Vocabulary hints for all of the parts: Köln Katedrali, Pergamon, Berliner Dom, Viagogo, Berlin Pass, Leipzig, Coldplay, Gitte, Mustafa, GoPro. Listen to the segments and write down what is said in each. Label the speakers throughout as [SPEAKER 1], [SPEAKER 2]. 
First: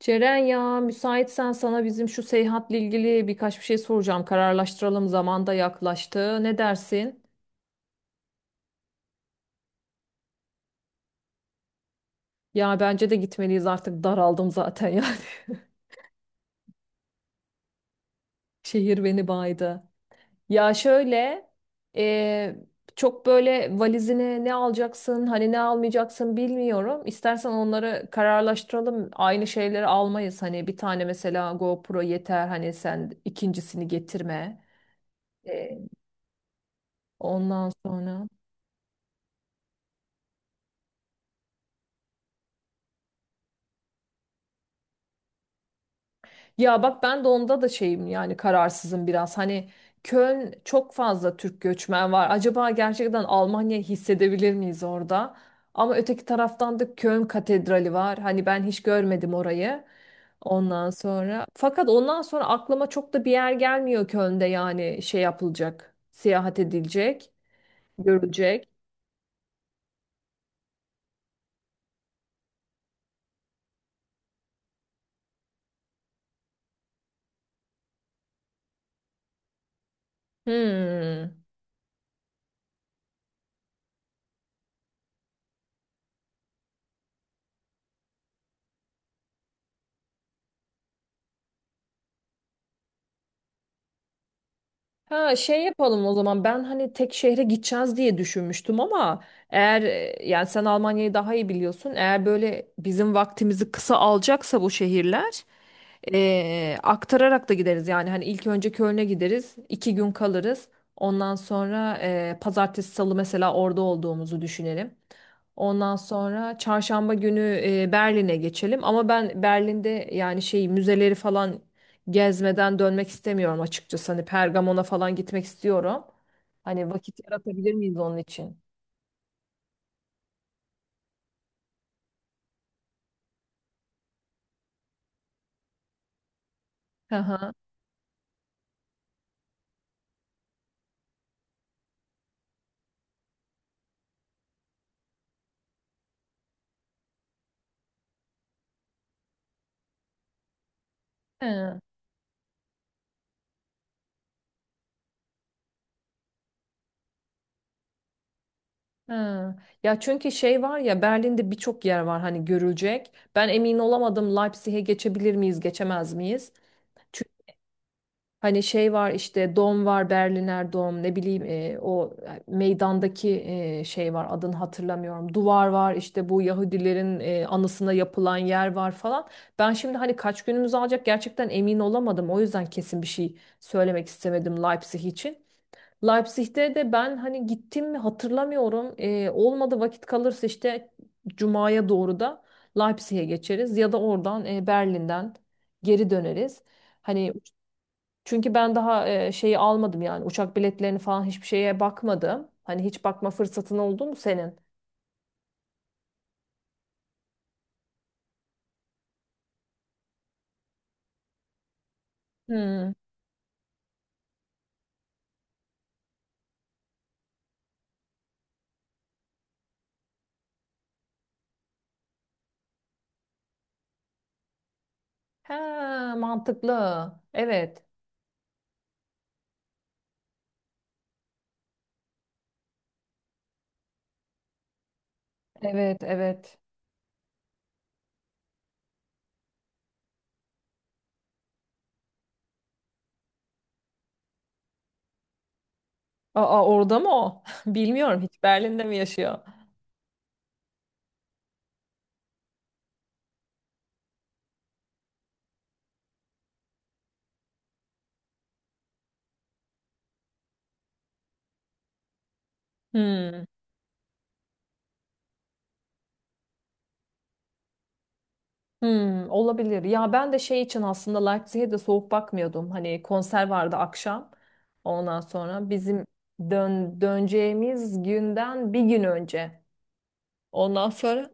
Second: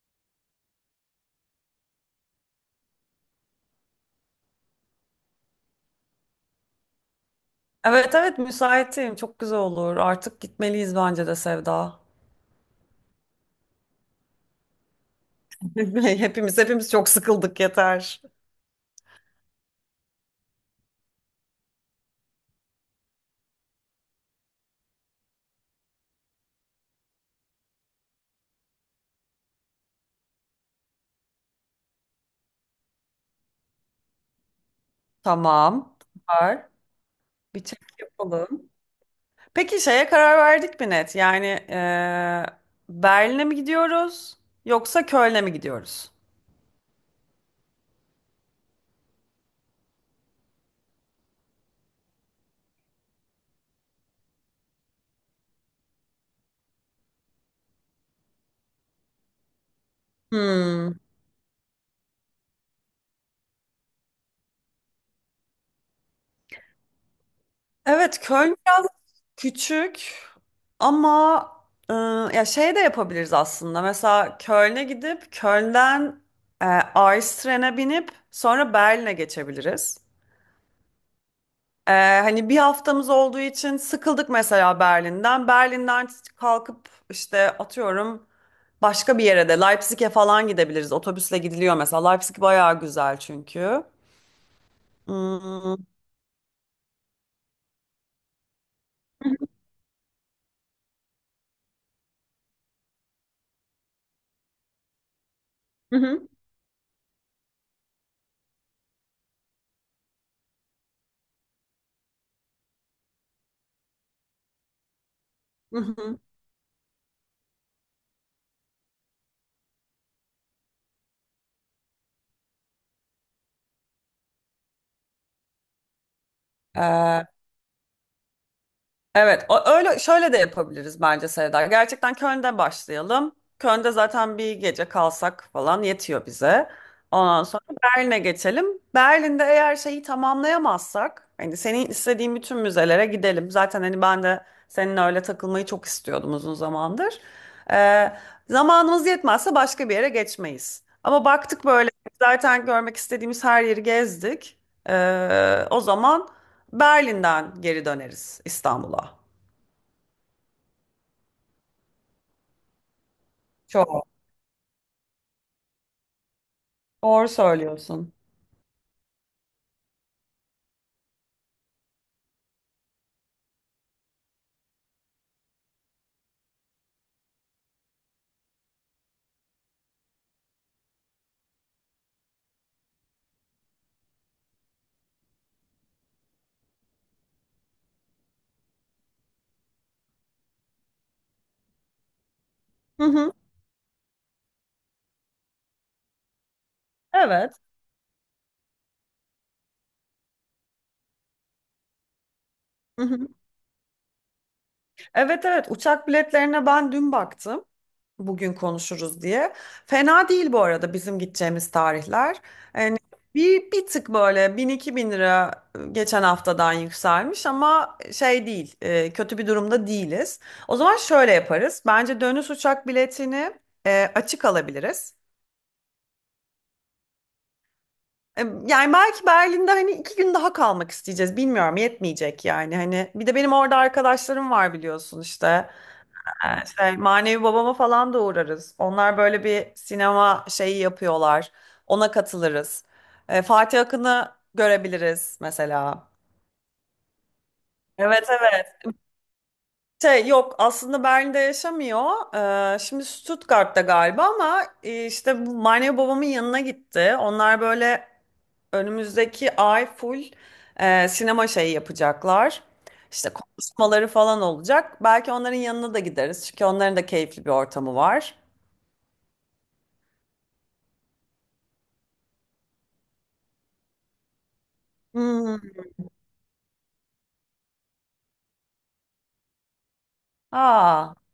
[SPEAKER 1] Ceren ya müsaitsen sana bizim şu seyahatle ilgili birkaç bir şey soracağım. Kararlaştıralım zaman da yaklaştı. Ne dersin?
[SPEAKER 2] Evet evet müsaitim. Çok güzel olur. Artık gitmeliyiz bence de Sevda.
[SPEAKER 1] Ya bence de gitmeliyiz artık daraldım zaten yani.
[SPEAKER 2] Hepimiz çok sıkıldık yeter.
[SPEAKER 1] Şehir beni baydı. Ya şöyle e, çok böyle valizine ne alacaksın hani ne almayacaksın bilmiyorum. İstersen onları kararlaştıralım. Aynı şeyleri almayız. Hani bir tane mesela GoPro yeter hani sen ikincisini getirme. E,
[SPEAKER 2] Tamam. Var. Bir
[SPEAKER 1] Ondan
[SPEAKER 2] çek
[SPEAKER 1] sonra.
[SPEAKER 2] yapalım. Peki şeye karar verdik mi net? Yani Berlin'e mi gidiyoruz yoksa Köln'e mi gidiyoruz?
[SPEAKER 1] Ya bak ben de onda da şeyim yani kararsızım biraz. Hani Köln çok fazla Türk göçmen var. Acaba gerçekten Almanya hissedebilir miyiz orada? Ama öteki taraftan da Köln Katedrali var. Hani ben hiç görmedim orayı. Ondan
[SPEAKER 2] Hmm.
[SPEAKER 1] sonra fakat ondan sonra aklıma çok da bir yer gelmiyor Köln'de yani şey yapılacak, seyahat edilecek,
[SPEAKER 2] Evet, Köln
[SPEAKER 1] görülecek.
[SPEAKER 2] biraz küçük. Ama e, ya şey de yapabiliriz aslında. Mesela Köln'e gidip Köln'den Ice binip sonra Berlin'e geçebiliriz.
[SPEAKER 1] Hmm.
[SPEAKER 2] E, hani bir haftamız olduğu için sıkıldık mesela Berlin'den. Berlin'den kalkıp işte atıyorum başka bir yere de Leipzig'e falan gidebiliriz. Otobüsle gidiliyor mesela. Leipzig bayağı güzel çünkü.
[SPEAKER 1] Ha şey
[SPEAKER 2] Hmm.
[SPEAKER 1] yapalım o zaman ben hani tek şehre gideceğiz diye düşünmüştüm ama eğer yani sen Almanya'yı daha iyi biliyorsun eğer böyle bizim vaktimizi kısa alacaksa bu şehirler
[SPEAKER 2] Hı hı.
[SPEAKER 1] aktararak da gideriz yani hani ilk önce Köln'e gideriz iki gün kalırız ondan sonra pazartesi salı mesela orada olduğumuzu düşünelim. Ondan
[SPEAKER 2] Hı
[SPEAKER 1] sonra çarşamba günü Berlin'e geçelim. Ama ben Berlin'de yani şey müzeleri falan gezmeden dönmek istemiyorum açıkçası. Hani Pergamon'a falan gitmek istiyorum. Hani vakit
[SPEAKER 2] hı.
[SPEAKER 1] yaratabilir miyiz onun için?
[SPEAKER 2] Evet, öyle şöyle de yapabiliriz bence Seda. Gerçekten Köln'de başlayalım. Köln'de zaten bir gece kalsak falan yetiyor bize.
[SPEAKER 1] Hı
[SPEAKER 2] Ondan
[SPEAKER 1] hı.
[SPEAKER 2] sonra Berlin'e geçelim. Berlin'de eğer şeyi tamamlayamazsak, hani senin istediğin bütün müzelere gidelim. Zaten hani ben de seninle öyle takılmayı çok istiyordum uzun zamandır. Ee, zamanımız yetmezse başka bir yere geçmeyiz. Ama baktık
[SPEAKER 1] Hı,
[SPEAKER 2] böyle zaten görmek istediğimiz her yeri gezdik. O zaman Berlin'den geri döneriz İstanbul'a.
[SPEAKER 1] hı. Ya çünkü şey var ya Berlin'de birçok yer var hani görülecek. Ben emin
[SPEAKER 2] Çok.
[SPEAKER 1] olamadım Leipzig'e geçebilir miyiz, geçemez miyiz?
[SPEAKER 2] Doğru söylüyorsun.
[SPEAKER 1] Hani şey var işte Dom var Berliner Dom ne bileyim o meydandaki şey var adını hatırlamıyorum. Duvar var işte bu Yahudilerin anısına yapılan yer var falan. Ben şimdi hani kaç günümüz alacak gerçekten emin olamadım. O yüzden kesin bir şey söylemek istemedim Leipzig için. Leipzig'te de ben hani gittim mi hatırlamıyorum. Olmadı vakit kalırsa işte Cuma'ya doğru da
[SPEAKER 2] Hı
[SPEAKER 1] Leipzig'e
[SPEAKER 2] hı.
[SPEAKER 1] geçeriz ya da oradan Berlin'den geri döneriz. Hani
[SPEAKER 2] Evet.
[SPEAKER 1] çünkü ben daha şeyi almadım yani uçak biletlerini falan hiçbir şeye bakmadım. Hani
[SPEAKER 2] Hı
[SPEAKER 1] hiç
[SPEAKER 2] hı.
[SPEAKER 1] bakma fırsatın oldu mu senin?
[SPEAKER 2] Evet evet, uçak biletlerine ben dün baktım. Bugün konuşuruz diye. Fena değil bu arada bizim gideceğimiz tarihler.
[SPEAKER 1] Hmm.
[SPEAKER 2] Yani bir tık böyle 1.000-2.000 lira geçen haftadan yükselmiş ama şey değil, kötü bir durumda değiliz. O zaman şöyle yaparız. Bence dönüş uçak biletini açık alabiliriz.
[SPEAKER 1] He, mantıklı. Evet.
[SPEAKER 2] Yani belki Berlin'de hani iki gün daha kalmak isteyeceğiz. Bilmiyorum, yetmeyecek yani. Hani bir de benim orada arkadaşlarım var biliyorsun işte.
[SPEAKER 1] Evet, evet.
[SPEAKER 2] Şey, manevi babama falan da uğrarız. Onlar böyle bir sinema şeyi yapıyorlar. Ona katılırız. Fatih Akın'ı görebiliriz mesela.
[SPEAKER 1] Aa orada mı o? Bilmiyorum
[SPEAKER 2] Evet
[SPEAKER 1] hiç
[SPEAKER 2] evet.
[SPEAKER 1] Berlin'de mi yaşıyor?
[SPEAKER 2] Şey yok aslında, Berlin'de yaşamıyor. Şimdi Stuttgart'ta galiba ama işte bu manevi babamın yanına gitti. Onlar böyle önümüzdeki ay full sinema şeyi yapacaklar. İşte
[SPEAKER 1] Hmm.
[SPEAKER 2] konuşmaları falan olacak. Belki onların yanına da gideriz. Çünkü onların da keyifli bir ortamı var.
[SPEAKER 1] Hmm, olabilir. Ya ben de şey için aslında Leipzig'e de soğuk bakmıyordum. Hani konser vardı akşam. Ondan
[SPEAKER 2] Hmm.
[SPEAKER 1] sonra bizim döneceğimiz günden bir gün önce. Ondan
[SPEAKER 2] Aa,
[SPEAKER 1] sonra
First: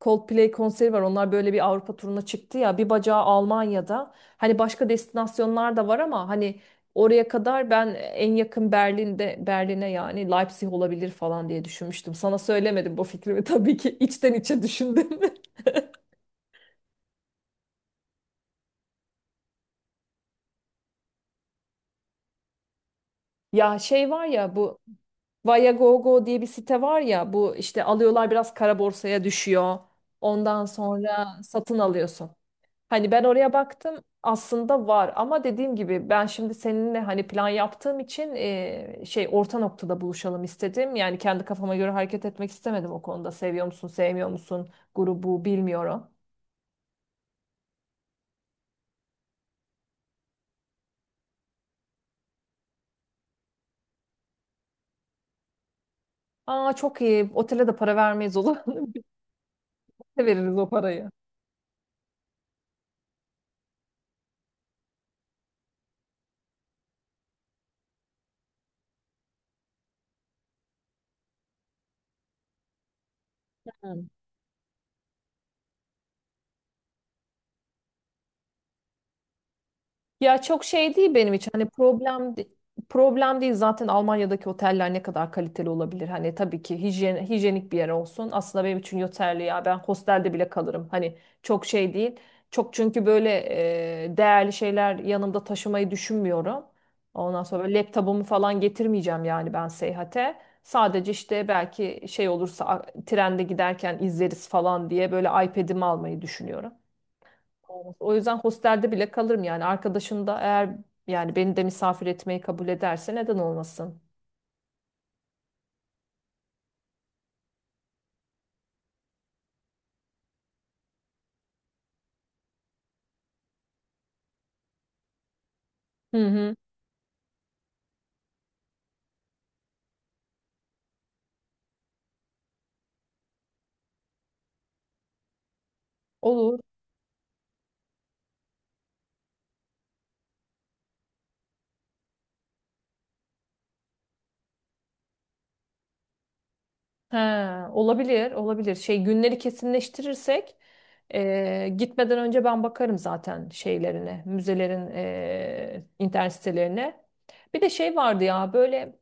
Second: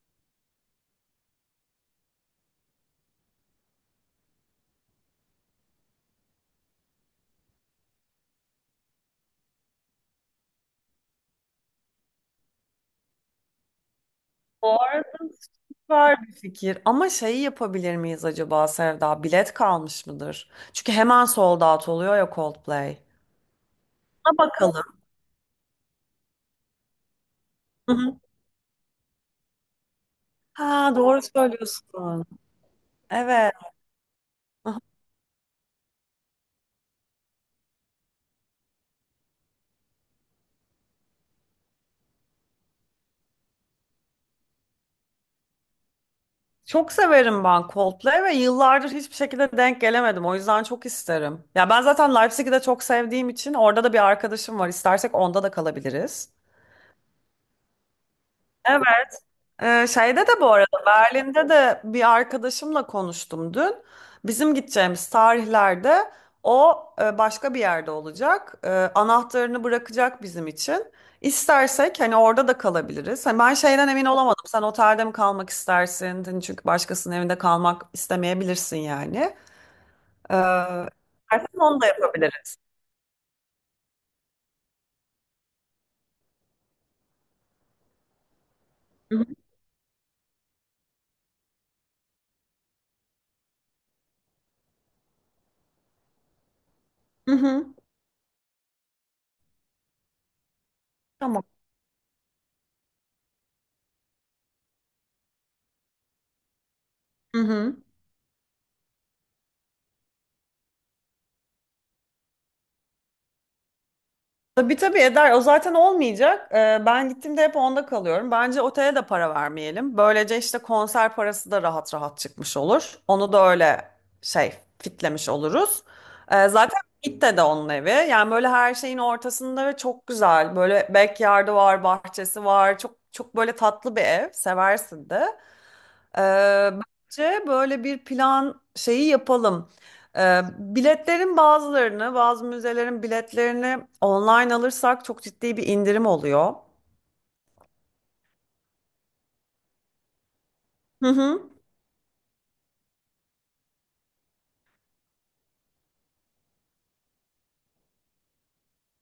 [SPEAKER 1] Coldplay konseri var. Onlar böyle bir Avrupa turuna çıktı ya. Bir bacağı Almanya'da. Hani başka destinasyonlar da var ama hani oraya kadar ben en yakın Berlin'de Berlin'e yani Leipzig olabilir falan diye düşünmüştüm. Sana söylemedim bu fikrimi tabii ki içten içe
[SPEAKER 2] bu arada
[SPEAKER 1] düşündüm.
[SPEAKER 2] süper bir fikir. Ama şeyi yapabilir miyiz acaba Sevda? Bilet kalmış mıdır? Çünkü hemen sold out oluyor ya Coldplay.
[SPEAKER 1] Ya şey var
[SPEAKER 2] Ona
[SPEAKER 1] ya bu
[SPEAKER 2] bakalım.
[SPEAKER 1] Viagogo diye bir site var ya bu işte
[SPEAKER 2] Hı hı.
[SPEAKER 1] alıyorlar biraz kara borsaya düşüyor. Ondan
[SPEAKER 2] Ha, doğru
[SPEAKER 1] sonra satın
[SPEAKER 2] söylüyorsun.
[SPEAKER 1] alıyorsun. Hani ben oraya
[SPEAKER 2] Evet.
[SPEAKER 1] baktım aslında var ama dediğim gibi ben şimdi seninle hani plan yaptığım için şey orta noktada buluşalım istedim. Yani kendi kafama göre hareket etmek istemedim o konuda. Seviyor musun, sevmiyor musun grubu bilmiyorum.
[SPEAKER 2] Çok severim ben Coldplay ve yıllardır hiçbir şekilde denk gelemedim. O yüzden çok isterim. Ya ben zaten Leipzig'i de çok sevdiğim için orada da bir arkadaşım var. İstersek onda da kalabiliriz.
[SPEAKER 1] Aa çok iyi. Otele de para vermeyiz olur.
[SPEAKER 2] Ee, şeyde de bu
[SPEAKER 1] Veririz o
[SPEAKER 2] arada
[SPEAKER 1] parayı.
[SPEAKER 2] Berlin'de de bir arkadaşımla konuştum dün. Bizim gideceğimiz tarihlerde o başka bir yerde olacak. Anahtarını bırakacak bizim için. İstersek hani orada da kalabiliriz. Hani ben şeyden emin olamadım. Sen otelde mi kalmak istersin? Hani çünkü başkasının evinde kalmak istemeyebilirsin yani. Ee,
[SPEAKER 1] Ya çok şey değil benim için.
[SPEAKER 2] istersen
[SPEAKER 1] Hani
[SPEAKER 2] onu da yapabiliriz.
[SPEAKER 1] problem değil zaten Almanya'daki oteller ne kadar kaliteli olabilir. Hani tabii ki hijyen, hijyenik bir yer olsun. Aslında benim için
[SPEAKER 2] Hı hı.
[SPEAKER 1] yeterli ya. Ben hostelde bile kalırım. Hani çok şey değil. Çok çünkü böyle değerli şeyler yanımda taşımayı düşünmüyorum.
[SPEAKER 2] Hı
[SPEAKER 1] Ondan sonra
[SPEAKER 2] hı.
[SPEAKER 1] böyle laptopumu falan getirmeyeceğim yani ben seyahate. Sadece
[SPEAKER 2] Tamam.
[SPEAKER 1] işte belki şey olursa trende giderken izleriz falan diye böyle iPad'imi almayı düşünüyorum.
[SPEAKER 2] Hı hı.
[SPEAKER 1] Olmaz. O yüzden hostelde bile kalırım yani. Arkadaşın da eğer yani beni de misafir etmeyi kabul ederse neden olmasın?
[SPEAKER 2] Tabii tabii eder. O zaten olmayacak. Ben gittiğimde hep onda kalıyorum. Bence otele de para vermeyelim. Böylece işte konser parası da rahat rahat çıkmış olur. Onu da öyle şey fitlemiş oluruz.
[SPEAKER 1] Hı
[SPEAKER 2] Ee,
[SPEAKER 1] hı.
[SPEAKER 2] zaten Gitte de onun evi. Yani böyle her şeyin ortasında ve çok güzel. Böyle backyard'ı var, bahçesi var. Çok çok böyle tatlı bir ev. Seversin de. Ee,
[SPEAKER 1] Olur.
[SPEAKER 2] bence böyle bir plan şeyi yapalım. Biletlerin bazılarını, bazı müzelerin biletlerini online alırsak çok ciddi bir indirim oluyor.
[SPEAKER 1] He, olabilir, olabilir. Şey günleri kesinleştirirsek
[SPEAKER 2] Hı hı.
[SPEAKER 1] gitmeden önce ben bakarım zaten şeylerine, müzelerin internet sitelerine. Bir de şey vardı ya böyle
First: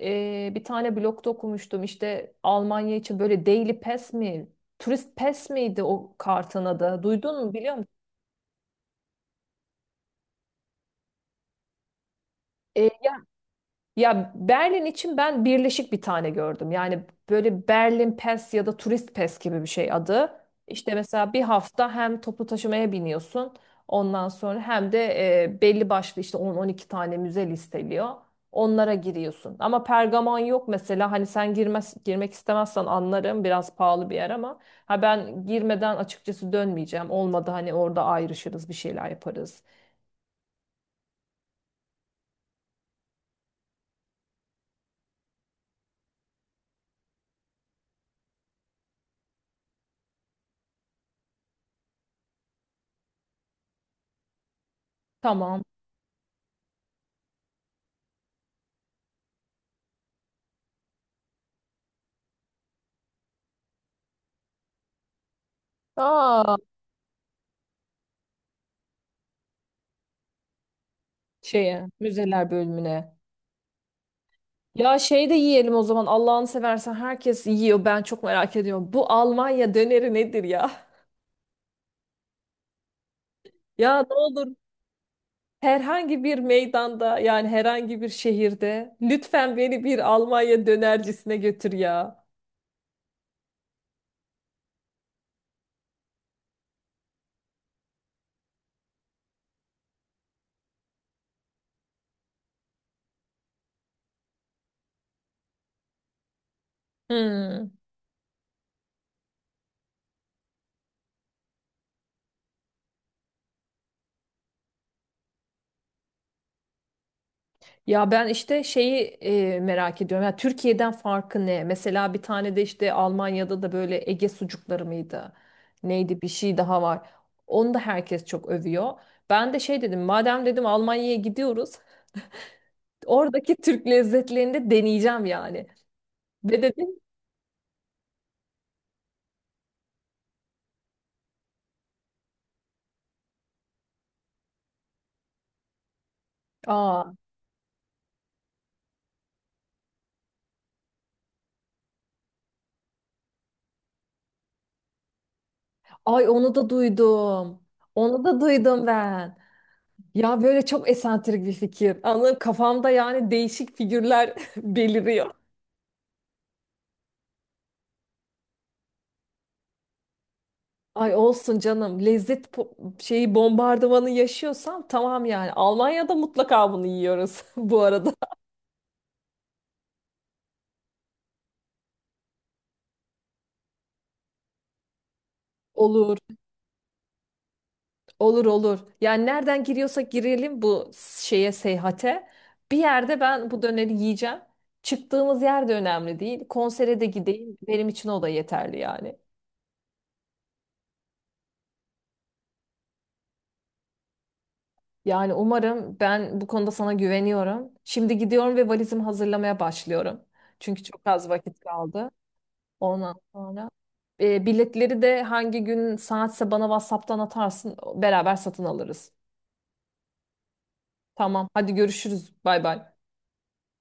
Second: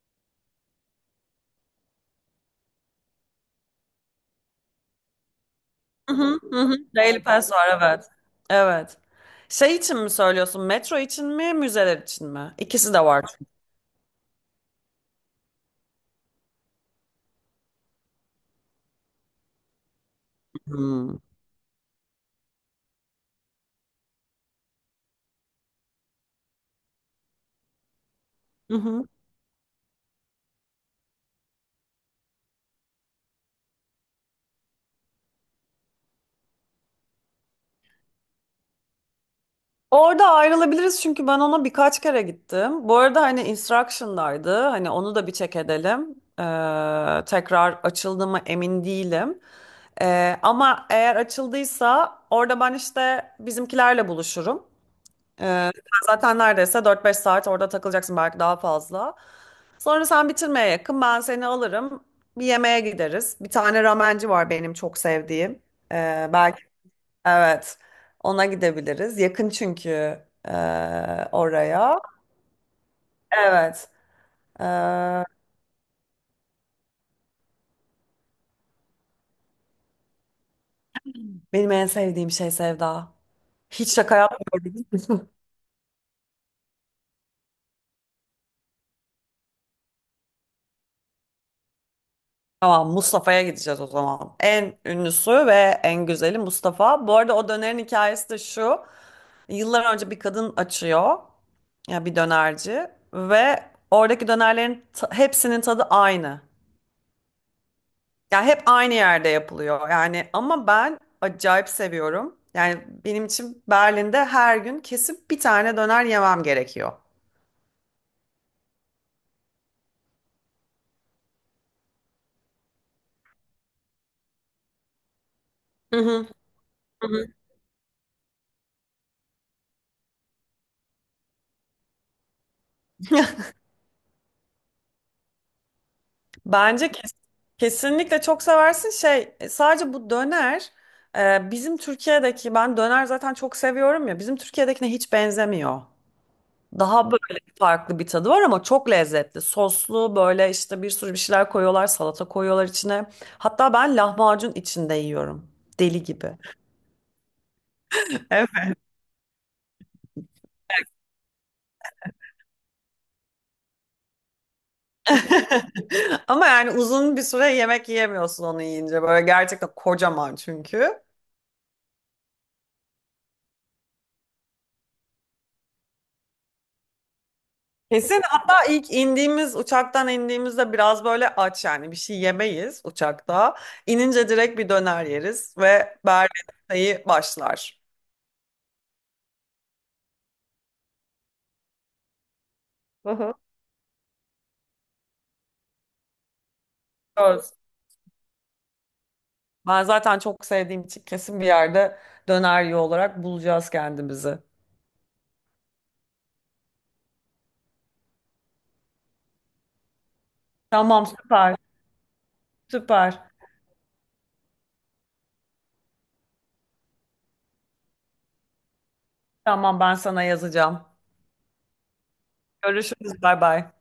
[SPEAKER 1] bir tane blogda okumuştum işte Almanya için böyle Daily Pass mi, Turist Pass miydi o
[SPEAKER 2] Hı hı. Hı
[SPEAKER 1] kartın
[SPEAKER 2] hı.
[SPEAKER 1] adı?
[SPEAKER 2] Daily
[SPEAKER 1] Duydun
[SPEAKER 2] Pass
[SPEAKER 1] mu
[SPEAKER 2] var
[SPEAKER 1] biliyor musun?
[SPEAKER 2] evet. Evet. Şey için mi söylüyorsun? Metro için mi, müzeler için mi? İkisi de var çünkü.
[SPEAKER 1] Ya Berlin için ben birleşik bir tane gördüm. Yani böyle Berlin Pass ya da Turist Pass gibi bir şey adı. İşte
[SPEAKER 2] Hmm.
[SPEAKER 1] mesela bir hafta hem toplu taşımaya biniyorsun. Ondan sonra hem de belli başlı işte 10-12 tane müze listeliyor.
[SPEAKER 2] Hı
[SPEAKER 1] Onlara
[SPEAKER 2] hı.
[SPEAKER 1] giriyorsun. Ama Pergamon yok mesela. Hani sen girmez, girmek istemezsen anlarım. Biraz pahalı bir yer ama ha ben girmeden açıkçası dönmeyeceğim. Olmadı hani orada ayrışırız, bir şeyler yaparız.
[SPEAKER 2] Orada ayrılabiliriz çünkü ben ona birkaç kere gittim. Bu arada hani instruction'daydı. Hani onu da bir check edelim. Tekrar açıldı mı emin değilim. Ama eğer açıldıysa orada ben işte bizimkilerle buluşurum.
[SPEAKER 1] Tamam.
[SPEAKER 2] Sen zaten neredeyse 4-5 saat orada takılacaksın, belki daha fazla. Sonra sen bitirmeye yakın ben seni alırım. Bir yemeğe gideriz. Bir tane ramenci var benim çok sevdiğim. Ee,
[SPEAKER 1] Aa
[SPEAKER 2] Evet. Ona gidebiliriz. Yakın çünkü e,
[SPEAKER 1] şeye,
[SPEAKER 2] oraya.
[SPEAKER 1] müzeler bölümüne.
[SPEAKER 2] Evet. E,
[SPEAKER 1] Ya şey de yiyelim o zaman Allah'ını seversen herkes yiyor ben çok merak ediyorum. Bu Almanya döneri nedir ya?
[SPEAKER 2] benim en sevdiğim şey Sevda. Hiç
[SPEAKER 1] Ya ne
[SPEAKER 2] şaka
[SPEAKER 1] olur
[SPEAKER 2] yapmıyorum.
[SPEAKER 1] herhangi bir meydanda yani herhangi bir şehirde lütfen beni bir Almanya dönercisine götür ya.
[SPEAKER 2] Tamam, Mustafa'ya gideceğiz o zaman. En ünlüsü ve en güzeli Mustafa. Bu arada o dönerin hikayesi de şu. Yıllar önce bir kadın açıyor. Ya bir dönerci ve oradaki dönerlerin hepsinin tadı aynı.
[SPEAKER 1] Hmm.
[SPEAKER 2] Ya hep aynı yerde yapılıyor yani, ama ben acayip seviyorum. Yani benim için Berlin'de her gün kesip bir tane döner yemem gerekiyor.
[SPEAKER 1] Ya ben işte şeyi merak ediyorum. Ya Türkiye'den farkı ne? Mesela bir tane de işte Almanya'da da böyle Ege sucukları mıydı?
[SPEAKER 2] Hı
[SPEAKER 1] Neydi bir
[SPEAKER 2] hı,
[SPEAKER 1] şey daha
[SPEAKER 2] hı
[SPEAKER 1] var.
[SPEAKER 2] hı.
[SPEAKER 1] Onu da herkes çok övüyor. Ben de şey dedim, madem dedim Almanya'ya gidiyoruz, oradaki Türk lezzetlerini de deneyeceğim yani. Ve dedim
[SPEAKER 2] Bence kesinlikle çok seversin. Şey sadece bu döner bizim Türkiye'deki, ben döner zaten çok seviyorum ya, bizim Türkiye'dekine hiç benzemiyor.
[SPEAKER 1] aa
[SPEAKER 2] Daha böyle farklı bir tadı var ama çok lezzetli. Soslu böyle, işte bir sürü bir şeyler koyuyorlar, salata koyuyorlar içine. Hatta ben lahmacun içinde yiyorum. Deli
[SPEAKER 1] ay
[SPEAKER 2] gibi.
[SPEAKER 1] onu da duydum. Onu da duydum ben. Ya böyle çok esantrik bir fikir. Anladın kafamda yani değişik figürler beliriyor.
[SPEAKER 2] Ama yani uzun bir süre yemek yiyemiyorsun onu yiyince. Böyle gerçekten kocaman çünkü.
[SPEAKER 1] Ay olsun canım lezzet şeyi bombardımanı yaşıyorsam tamam yani. Almanya'da mutlaka bunu yiyoruz bu arada.
[SPEAKER 2] Kesin, hatta ilk indiğimiz, uçaktan indiğimizde biraz böyle aç, yani bir şey yemeyiz uçakta. İnince direkt bir döner yeriz ve
[SPEAKER 1] Olur.
[SPEAKER 2] Berlin sayı başlar.
[SPEAKER 1] Olur olur. Yani nereden giriyorsak girelim bu şeye seyahate. Bir
[SPEAKER 2] Hı
[SPEAKER 1] yerde
[SPEAKER 2] hı.
[SPEAKER 1] ben bu döneri yiyeceğim. Çıktığımız yer de önemli değil. Konsere de
[SPEAKER 2] Görürüz.
[SPEAKER 1] gideyim. Benim için o da yeterli yani.
[SPEAKER 2] Ben zaten çok sevdiğim için kesin bir yerde döner yiyor olarak bulacağız kendimizi.
[SPEAKER 1] Yani umarım ben bu konuda sana güveniyorum. Şimdi gidiyorum ve valizimi hazırlamaya başlıyorum. Çünkü çok
[SPEAKER 2] Tamam,
[SPEAKER 1] az
[SPEAKER 2] süper
[SPEAKER 1] vakit kaldı. Ondan
[SPEAKER 2] süper.
[SPEAKER 1] sonra biletleri de hangi gün saatse bana WhatsApp'tan atarsın. Beraber satın alırız.
[SPEAKER 2] Tamam, ben sana yazacağım.
[SPEAKER 1] Tamam. Hadi görüşürüz. Bay bay.
[SPEAKER 2] Görüşürüz, bay bay.